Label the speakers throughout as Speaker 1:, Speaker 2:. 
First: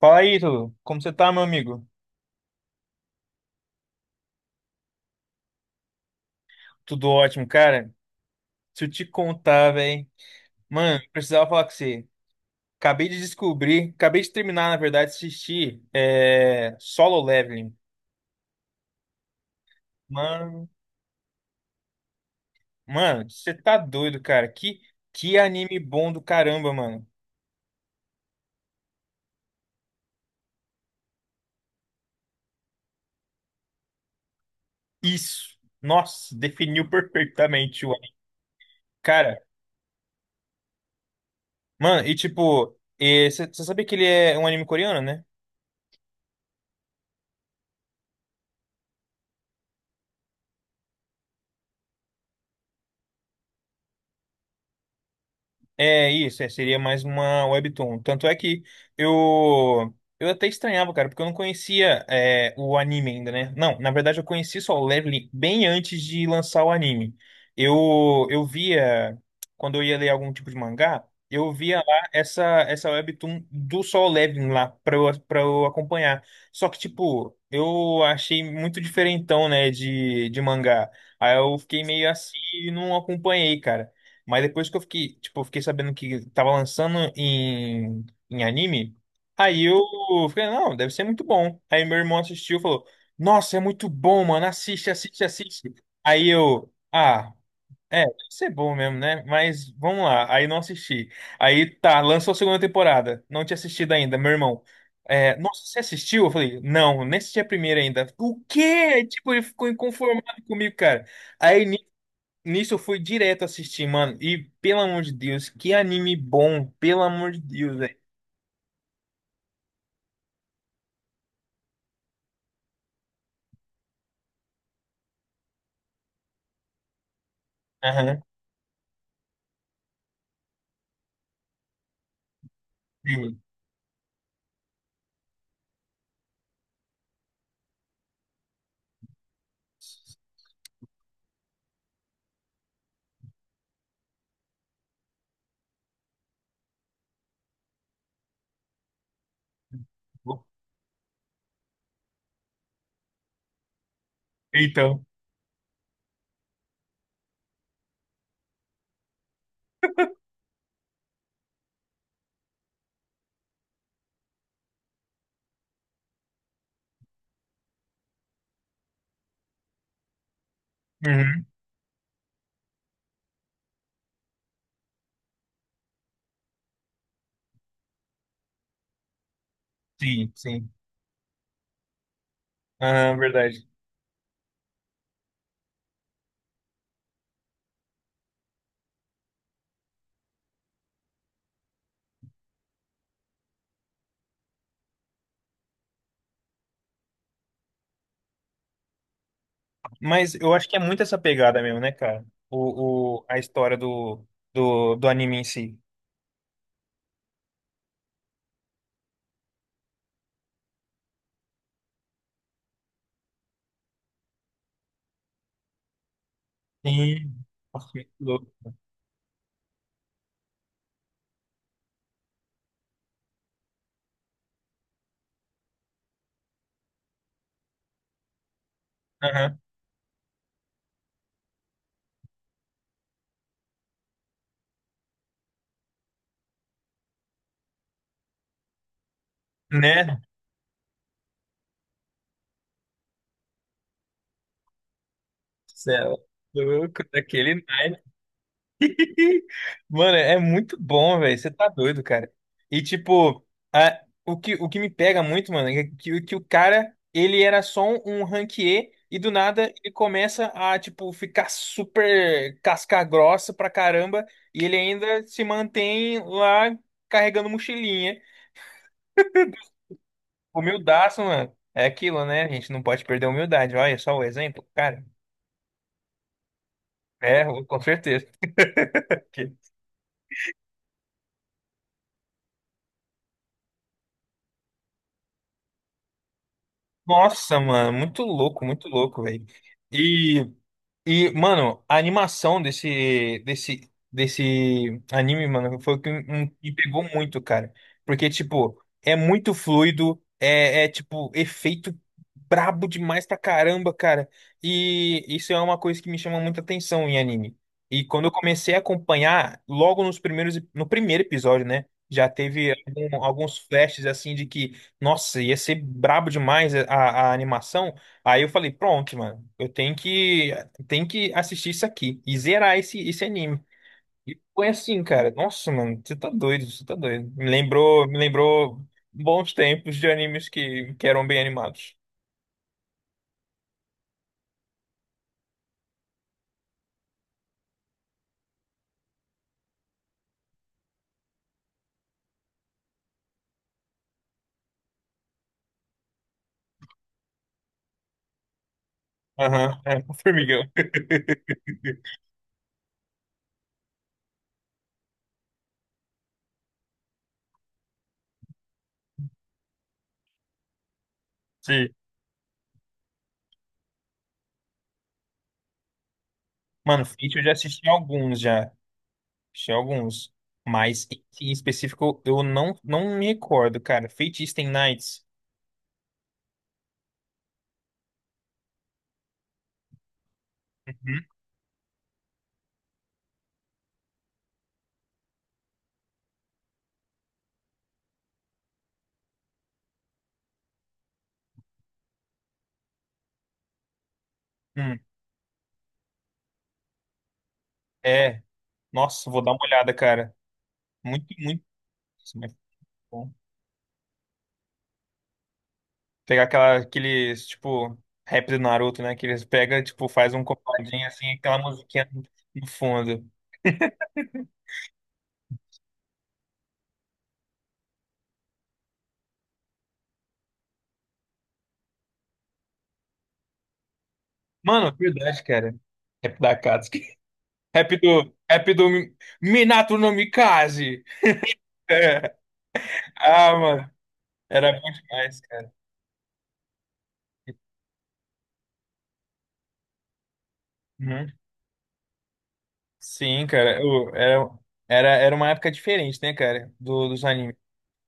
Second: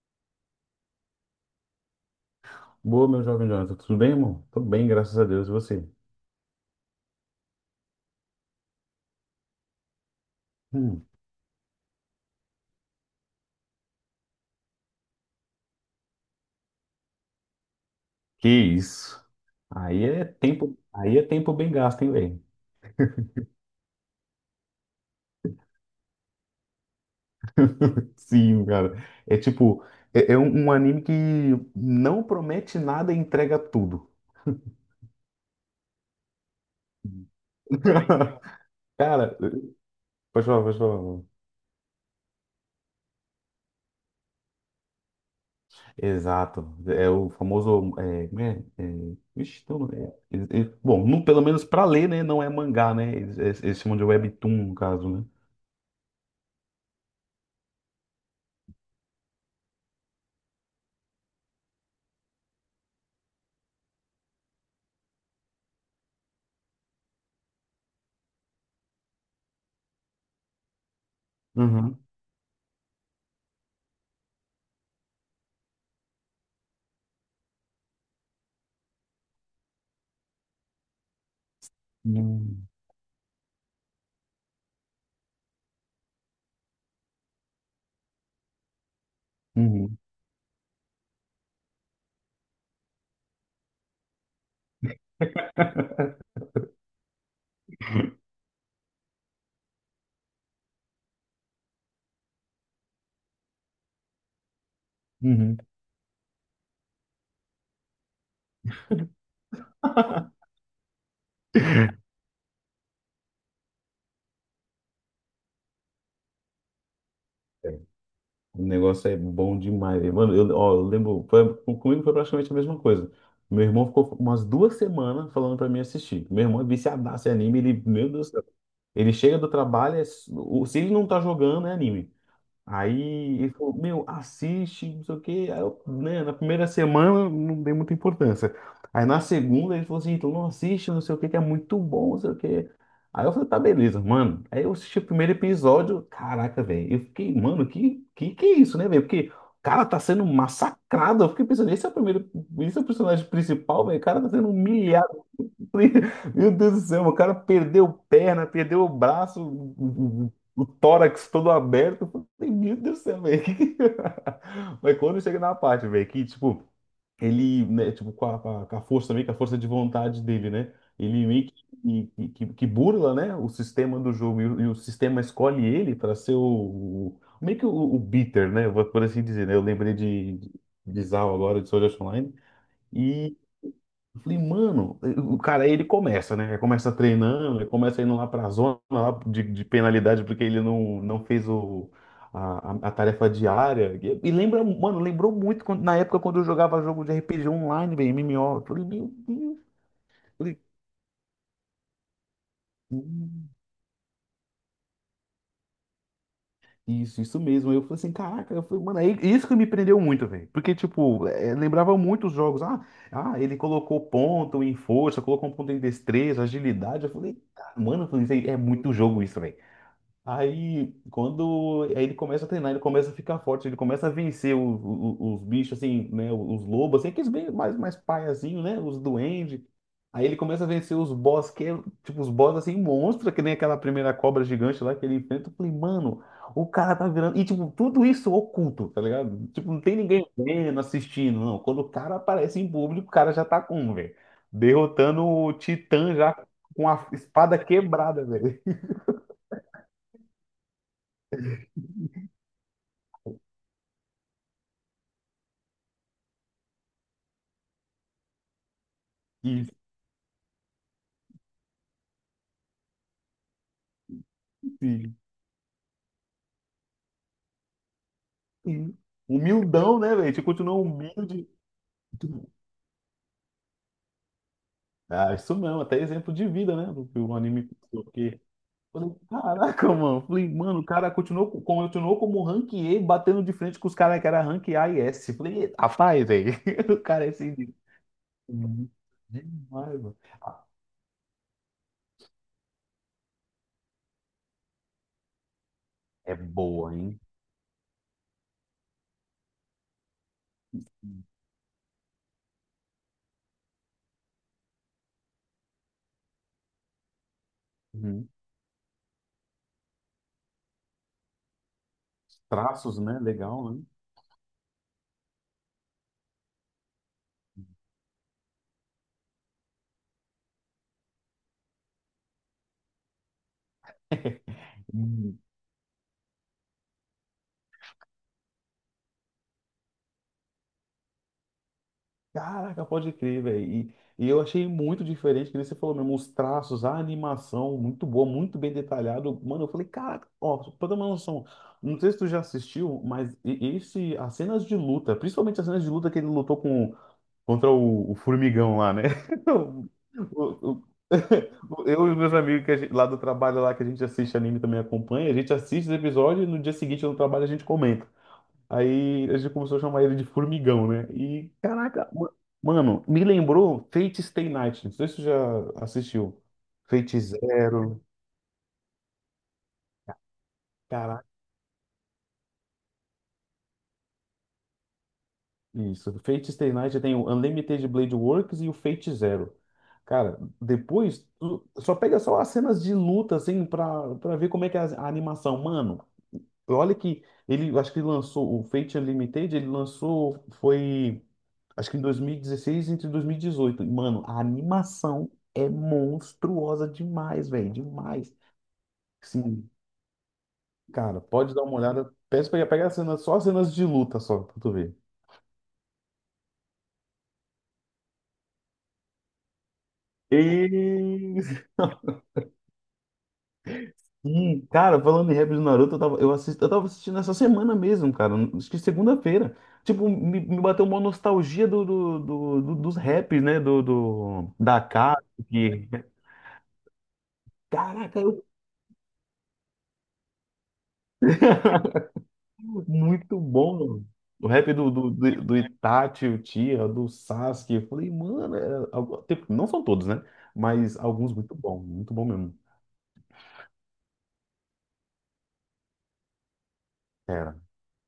Speaker 1: Fala aí, Ítalo. Como você tá, meu amigo?
Speaker 2: Boa, meu jovem Jonathan. Tudo bem, irmão? Tudo bem, graças a Deus. E você?
Speaker 1: Tudo ótimo, cara. Se eu te contar, velho. Mano,
Speaker 2: Hum,
Speaker 1: precisava falar com você. Acabei de descobrir, acabei de terminar, na verdade, de assistir Solo Leveling.
Speaker 2: que isso? Aí é
Speaker 1: Mano,
Speaker 2: tempo, aí é tempo bem gasto, hein, velho?
Speaker 1: mano, você tá doido, cara. Que anime bom do caramba, mano.
Speaker 2: Sim, cara. É tipo, é um anime que não promete nada e entrega tudo.
Speaker 1: Isso. Nossa, definiu perfeitamente o anime.
Speaker 2: Cara,
Speaker 1: Cara,
Speaker 2: pode falar, pode falar, mano.
Speaker 1: mano, e tipo, você sabe que ele é um anime coreano, né?
Speaker 2: Exato. É o famoso. É, como é, ixi, tem um nome, bom, pelo menos pra ler, né? Não é mangá, né? Eles chamam de webtoon, no caso, né?
Speaker 1: É isso, seria mais uma webtoon. Tanto é que eu eu até estranhava, cara, porque eu não conhecia o anime ainda, né? Não, na verdade eu conheci só o Leveling bem antes de lançar o anime. Eu via quando eu ia ler algum tipo de mangá, eu via
Speaker 2: Uhum.
Speaker 1: lá essa webtoon do Solo Leveling lá para eu acompanhar. Só que tipo, eu achei muito diferentão, né, de mangá. Aí eu fiquei meio assim
Speaker 2: Hum.
Speaker 1: e não acompanhei, cara. Mas depois que eu fiquei, tipo, eu fiquei sabendo que tava lançando em anime, aí eu
Speaker 2: Uhum.
Speaker 1: falei, não, deve ser muito bom. Aí meu irmão assistiu e falou, nossa, é muito bom, mano, assiste, assiste, assiste. Aí eu, ah, deve ser bom mesmo, né? Mas vamos lá, aí não assisti. Aí tá, lançou a segunda temporada, não tinha assistido ainda, meu irmão. É,
Speaker 2: Uhum.
Speaker 1: nossa, você assistiu? Eu falei, não, nem assisti a primeira ainda. O quê? Tipo, ele ficou inconformado comigo, cara. Aí Nisso eu fui direto assistir, mano. E pelo amor de Deus, que anime bom, pelo amor de Deus, velho.
Speaker 2: O negócio é bom demais, velho. Mano, eu, ó, eu lembro, comigo foi praticamente a mesma coisa. Meu irmão ficou umas 2 semanas falando pra mim assistir. Meu irmão é viciadaço em anime, ele, meu
Speaker 1: Aham.
Speaker 2: Deus do céu. Ele chega do trabalho, é se ele não tá jogando, é anime.
Speaker 1: Sim.
Speaker 2: Aí ele falou, meu, assiste, não sei o quê. Aí eu, né, na primeira semana não dei muita importância. Aí na segunda ele falou assim, então não assiste, não sei o quê, que é muito bom, não sei o quê. Aí eu falei, tá, beleza, mano. Aí eu assisti o primeiro episódio, caraca, velho. Eu fiquei, mano, que é isso, né, velho? Porque o cara tá sendo massacrado. Eu fiquei pensando, esse é o primeiro, esse é o personagem principal, velho. O cara tá sendo
Speaker 1: Então.
Speaker 2: humilhado. Meu Deus do céu, o cara perdeu perna, perdeu o braço, o tórax todo aberto. Eu falei, meu Deus do céu, velho. Mas quando chega na parte, velho, que tipo, ele, né, tipo, com a força também, com a força de vontade dele, né? Ele
Speaker 1: Uhum.
Speaker 2: meio que, que burla, né, o sistema do jogo e o sistema escolhe ele para ser meio que o beater, né? Por assim dizer, né? Eu lembrei
Speaker 1: Sim,
Speaker 2: de, de,
Speaker 1: sim.
Speaker 2: de Zao agora, de Sword Art Online.
Speaker 1: Aham, verdade.
Speaker 2: Eu falei, mano, o cara, aí ele começa, né? Ele começa treinando, ele começa indo lá pra zona lá de penalidade porque ele não fez a tarefa diária. E lembra, mano, lembrou muito na época quando eu jogava jogo de RPG online, velho, MMO. Eu falei, meu Deus.
Speaker 1: Mas
Speaker 2: Eu
Speaker 1: eu
Speaker 2: falei,
Speaker 1: acho que é muito essa pegada mesmo, né, cara? A
Speaker 2: "Hum,
Speaker 1: história do anime em si.
Speaker 2: isso, isso mesmo. Eu falei assim, caraca, eu falei, mano, aí, isso que me prendeu muito, velho. Porque, tipo, lembrava muito os jogos. Ah, ah, ele colocou ponto em força, colocou um ponto em destreza, agilidade. Eu falei,
Speaker 1: Sim.
Speaker 2: "Ah,
Speaker 1: Nossa,
Speaker 2: mano,
Speaker 1: que
Speaker 2: eu falei, isso aí é
Speaker 1: louco.
Speaker 2: muito jogo isso, velho. Aí, quando aí ele começa a treinar, ele começa a ficar forte, ele começa a vencer os bichos, assim, né? Os lobos, assim, aqueles bem mais, mais paiazinho, né? Os
Speaker 1: Aham.
Speaker 2: duendes. Aí ele começa a vencer os boss, que é, tipo, os boss, assim, monstro, que nem aquela primeira cobra gigante lá que ele enfrenta. Eu falei, mano, o cara tá virando. E, tipo, tudo isso oculto, tá ligado? Tipo, não tem
Speaker 1: Né?
Speaker 2: ninguém vendo, assistindo, não. Quando o cara aparece em público, o cara já tá com, velho. Derrotando o Titã
Speaker 1: Céu.
Speaker 2: já com
Speaker 1: Louco,
Speaker 2: a espada
Speaker 1: daquele naipe.
Speaker 2: quebrada, velho.
Speaker 1: Mano, é muito bom, velho. Você tá doido, cara. E tipo, o que me pega muito, mano, é que o cara, ele era só um ranquier e do nada ele começa a, tipo, ficar super casca grossa pra caramba e ele
Speaker 2: Isso.
Speaker 1: ainda se mantém lá carregando mochilinha.
Speaker 2: Sim. Humildão, né, velho? A gente continua
Speaker 1: Humildaço,
Speaker 2: humilde.
Speaker 1: mano. É aquilo, né? A gente não pode perder a humildade. Olha só o exemplo, cara.
Speaker 2: Ah, isso mesmo, até exemplo de vida, né? Do que o
Speaker 1: É,
Speaker 2: anime
Speaker 1: com
Speaker 2: passou.
Speaker 1: certeza.
Speaker 2: Porque, falei, caraca, mano. Falei, mano, o cara continuou, continuou como rank E, batendo de frente com os caras que era rank A e S. Falei, rapaz, velho. O cara é assim.
Speaker 1: Nossa, mano, muito louco, velho.
Speaker 2: Demais, mano. Ah,
Speaker 1: E, mano, a animação desse anime, mano, foi o que
Speaker 2: é
Speaker 1: me
Speaker 2: boa,
Speaker 1: pegou
Speaker 2: hein?
Speaker 1: muito, cara. Porque, tipo, é muito fluido, tipo, efeito brabo demais pra caramba, cara. E isso é uma coisa que me chama muita atenção em anime. E quando
Speaker 2: Uhum.
Speaker 1: eu comecei a acompanhar, logo no primeiro episódio, né? Já teve
Speaker 2: Traços, né?
Speaker 1: alguns
Speaker 2: Legal, né?
Speaker 1: flashes assim de que, nossa, ia ser brabo demais a animação. Aí eu falei, pronto, mano, eu tenho que tem que assistir isso aqui e zerar esse anime. E foi assim, cara.
Speaker 2: Uhum.
Speaker 1: Nossa, mano, você tá doido, você tá doido. Me lembrou bons tempos de animes que eram bem animados.
Speaker 2: Caraca, pode crer, velho. E eu achei muito diferente, que nem você falou mesmo, os traços, a animação, muito boa, muito bem detalhado. Mano, eu falei, caraca, ó, pra ter uma noção, não sei se tu já assistiu, mas esse, as cenas de luta, principalmente as cenas de luta que ele lutou contra o formigão lá, né?
Speaker 1: Aham, é, o Formigão.
Speaker 2: O- o- o- Eu e os meus amigos que lá do trabalho lá que a gente assiste anime também acompanha, a gente assiste os episódios e no dia seguinte no trabalho a gente comenta. Aí a gente começou a chamar ele de Formigão, né? E,
Speaker 1: Sim.
Speaker 2: caraca, mano, me lembrou Fate Stay Night. Não sei se você já assistiu.
Speaker 1: Mano,
Speaker 2: Fate
Speaker 1: Fate eu já assisti
Speaker 2: Zero.
Speaker 1: alguns já. Assisti alguns. Mas
Speaker 2: Caraca,
Speaker 1: esse em específico eu não me recordo, cara. Fate Stay Nights.
Speaker 2: isso. Fate Stay Night tem o Unlimited Blade Works e o Fate Zero. Cara,
Speaker 1: Uhum.
Speaker 2: depois, tu só pega só as cenas de luta, assim, pra, pra ver como é que é a animação. Mano, olha que ele, eu acho que lançou o Fate Unlimited, ele lançou, foi. Acho que em 2016 entre 2018. E, 18. E, Mano, a
Speaker 1: Hum.
Speaker 2: animação é monstruosa demais, velho. Demais.
Speaker 1: É. Nossa, vou dar uma
Speaker 2: Sim,
Speaker 1: olhada, cara.
Speaker 2: cara,
Speaker 1: Muito,
Speaker 2: pode dar
Speaker 1: muito.
Speaker 2: uma olhada.
Speaker 1: Isso.
Speaker 2: Peço
Speaker 1: mas-
Speaker 2: pra pegar as cenas, só as cenas de luta só, pra tu ver.
Speaker 1: Pegar aqueles, tipo, rap do Naruto, né? Que eles pegam, tipo, faz um compadinho assim,
Speaker 2: E...
Speaker 1: aquela musiquinha no fundo.
Speaker 2: Sim, cara, falando em rap do Naruto, eu tava, eu assisti, eu tava assistindo essa semana mesmo, cara. Acho que segunda-feira. Tipo, me bateu uma nostalgia dos raps, né? Da
Speaker 1: Mano, verdade, cara.
Speaker 2: Akatsuki.
Speaker 1: Rap da Akatsuki. Rap
Speaker 2: Caraca,
Speaker 1: do,
Speaker 2: eu.
Speaker 1: rap do Minato no Mikaze. É.
Speaker 2: Muito
Speaker 1: Ah, mano.
Speaker 2: bom. O
Speaker 1: Era
Speaker 2: rap do,
Speaker 1: bom
Speaker 2: do,
Speaker 1: demais,
Speaker 2: do, do
Speaker 1: cara.
Speaker 2: Itachi, o Tia, do Sasuke. Eu falei, mano, não são todos, né? Mas
Speaker 1: Uhum.
Speaker 2: alguns muito bom mesmo.
Speaker 1: Sim, cara. Era uma época diferente, né, cara? Dos animes.
Speaker 2: Era.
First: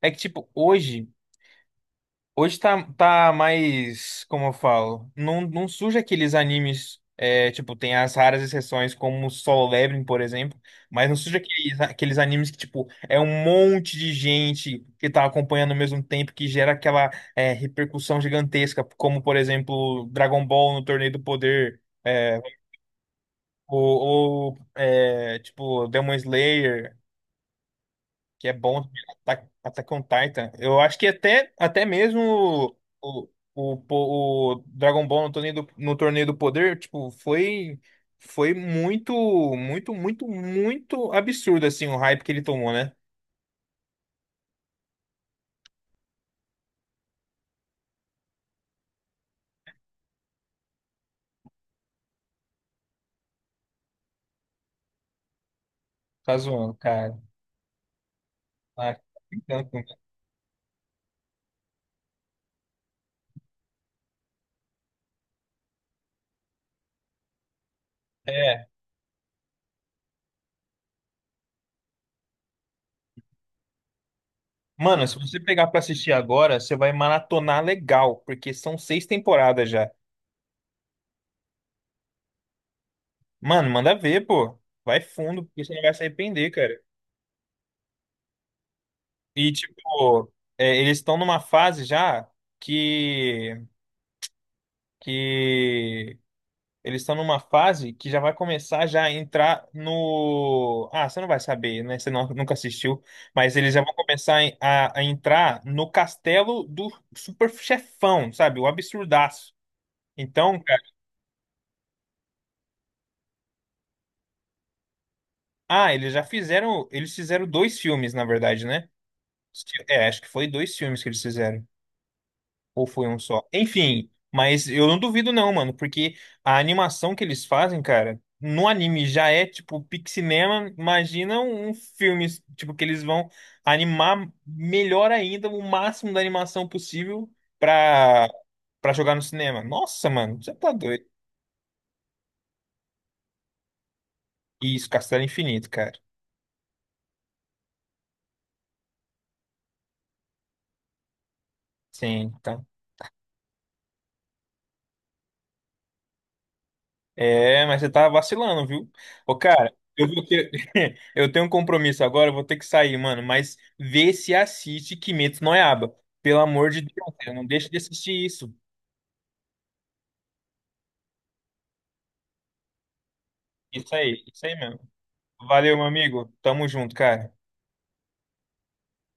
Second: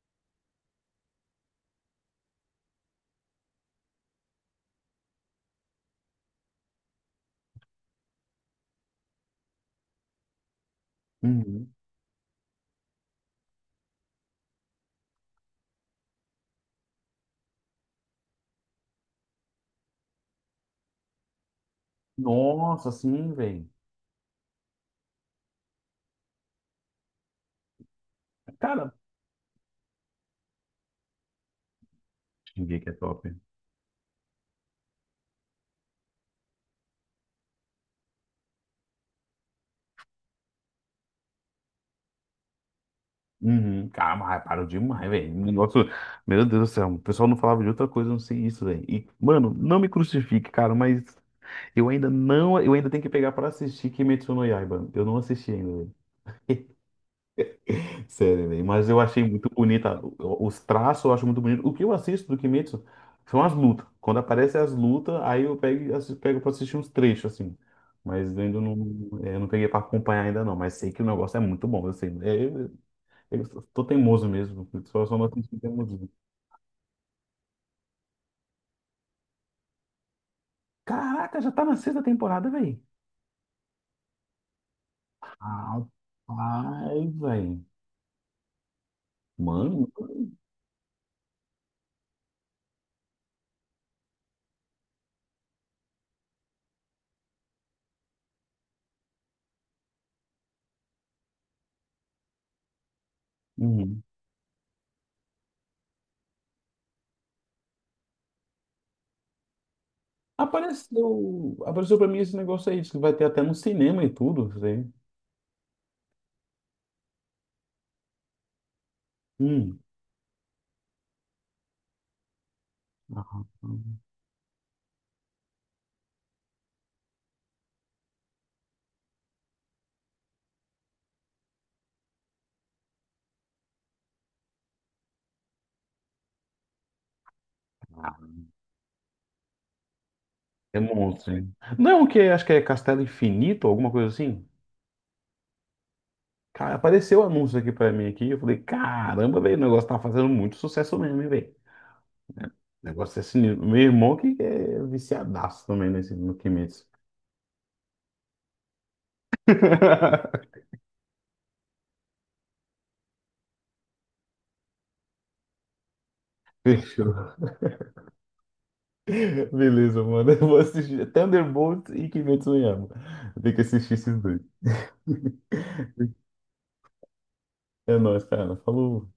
Speaker 1: É que, tipo, hoje. Hoje tá mais, como eu falo, não surge aqueles animes, tipo, tem as raras exceções como Solo Leveling, por exemplo, mas não surge
Speaker 2: Uhum.
Speaker 1: aqueles animes que, tipo, é um monte de gente que tá acompanhando ao mesmo tempo, que gera aquela, repercussão gigantesca, como, por exemplo, Dragon Ball no Torneio do Poder,
Speaker 2: Nossa, sim, velho.
Speaker 1: ou, tipo, Demon Slayer, que é bom de
Speaker 2: Cara,
Speaker 1: Attack on Titan. Eu acho que até mesmo
Speaker 2: Shingeki é top.
Speaker 1: o, o, o, o Dragon Ball no torneio do poder, tipo, foi muito, muito, muito, muito absurdo assim o hype que ele tomou, né?
Speaker 2: Uhum. Cara, mas parou demais, velho. Negócio, meu Deus do céu, o pessoal não falava de outra coisa, não sei isso, velho. E, mano, não me crucifique, cara, mas eu ainda não, eu ainda tenho que pegar pra assistir Kimetsu no Yaiba. Eu não assisti ainda.
Speaker 1: Tá zoando, cara.
Speaker 2: Sério, velho. Mas
Speaker 1: Tá
Speaker 2: eu achei muito
Speaker 1: brincando com-
Speaker 2: bonita. Os traços eu acho muito bonito. O que eu assisto do Kimetsu são as lutas. Quando aparecem as lutas, aí eu pego, e pego pra assistir uns trechos, assim. Mas ainda
Speaker 1: É.
Speaker 2: não, eu não peguei pra acompanhar ainda não. Mas sei que o negócio é muito bom. Eu sei. É, eu tô teimoso mesmo. Só,
Speaker 1: Mano,
Speaker 2: só
Speaker 1: se
Speaker 2: não
Speaker 1: você
Speaker 2: assisti
Speaker 1: pegar pra
Speaker 2: teimosinho.
Speaker 1: assistir agora, você vai maratonar legal, porque são seis temporadas já.
Speaker 2: Caraca, já tá na sexta temporada, velho.
Speaker 1: Mano, manda ver, pô. Vai fundo, porque você não vai se arrepender, cara.
Speaker 2: Rapaz, velho.
Speaker 1: E,
Speaker 2: Mano.
Speaker 1: tipo, eles estão numa fase já que, que eles estão numa fase que já vai começar já a entrar no. Ah, você não vai saber, né? Você não- nunca assistiu, mas eles já vão
Speaker 2: Uhum.
Speaker 1: começar a entrar no castelo do super chefão, sabe? O absurdaço. Então, cara,
Speaker 2: Apareceu, apareceu pra mim esse negócio aí. Diz que vai ter até no cinema e tudo. Isso aí.
Speaker 1: ah, eles já fizeram. Eles fizeram dois filmes, na verdade, né?
Speaker 2: Hum.
Speaker 1: É, acho que foi dois filmes que eles fizeram. Ou foi um
Speaker 2: Ah,
Speaker 1: só? Enfim, mas eu não duvido não, mano, porque a animação que eles fazem, cara, no anime já é tipo pixinema, imagina um filme, tipo, que eles vão animar melhor ainda, o máximo da animação possível
Speaker 2: ah,
Speaker 1: pra, pra jogar no cinema. Nossa, mano, você tá
Speaker 2: é
Speaker 1: doido.
Speaker 2: monstro, hein? Não, que acho que é Castelo Infinito, alguma coisa assim.
Speaker 1: Isso, Castelo Infinito, cara.
Speaker 2: Cara, apareceu o anúncio aqui pra mim aqui, eu falei, caramba, velho, o negócio tá fazendo muito sucesso mesmo, hein, velho.
Speaker 1: Sim, então.
Speaker 2: O negócio é sinistro. Meu irmão que é viciadaço também nesse no Kimetsu.
Speaker 1: É, mas você tá vacilando, viu? Ô, cara, eu vou ter... eu tenho um compromisso agora, eu vou ter que sair, mano. Mas vê se assiste Kimetsu no Yaiba. Pelo amor de Deus, cara,
Speaker 2: Fechou.
Speaker 1: não deixe de assistir isso.
Speaker 2: Beleza, mano. Eu vou assistir Thunderbolt e Kimetsu no Yaiba. Eu tenho que assistir esses dois.
Speaker 1: Isso aí mesmo. Valeu, meu amigo. Tamo junto, cara.
Speaker 2: É nóis, cara. Falou.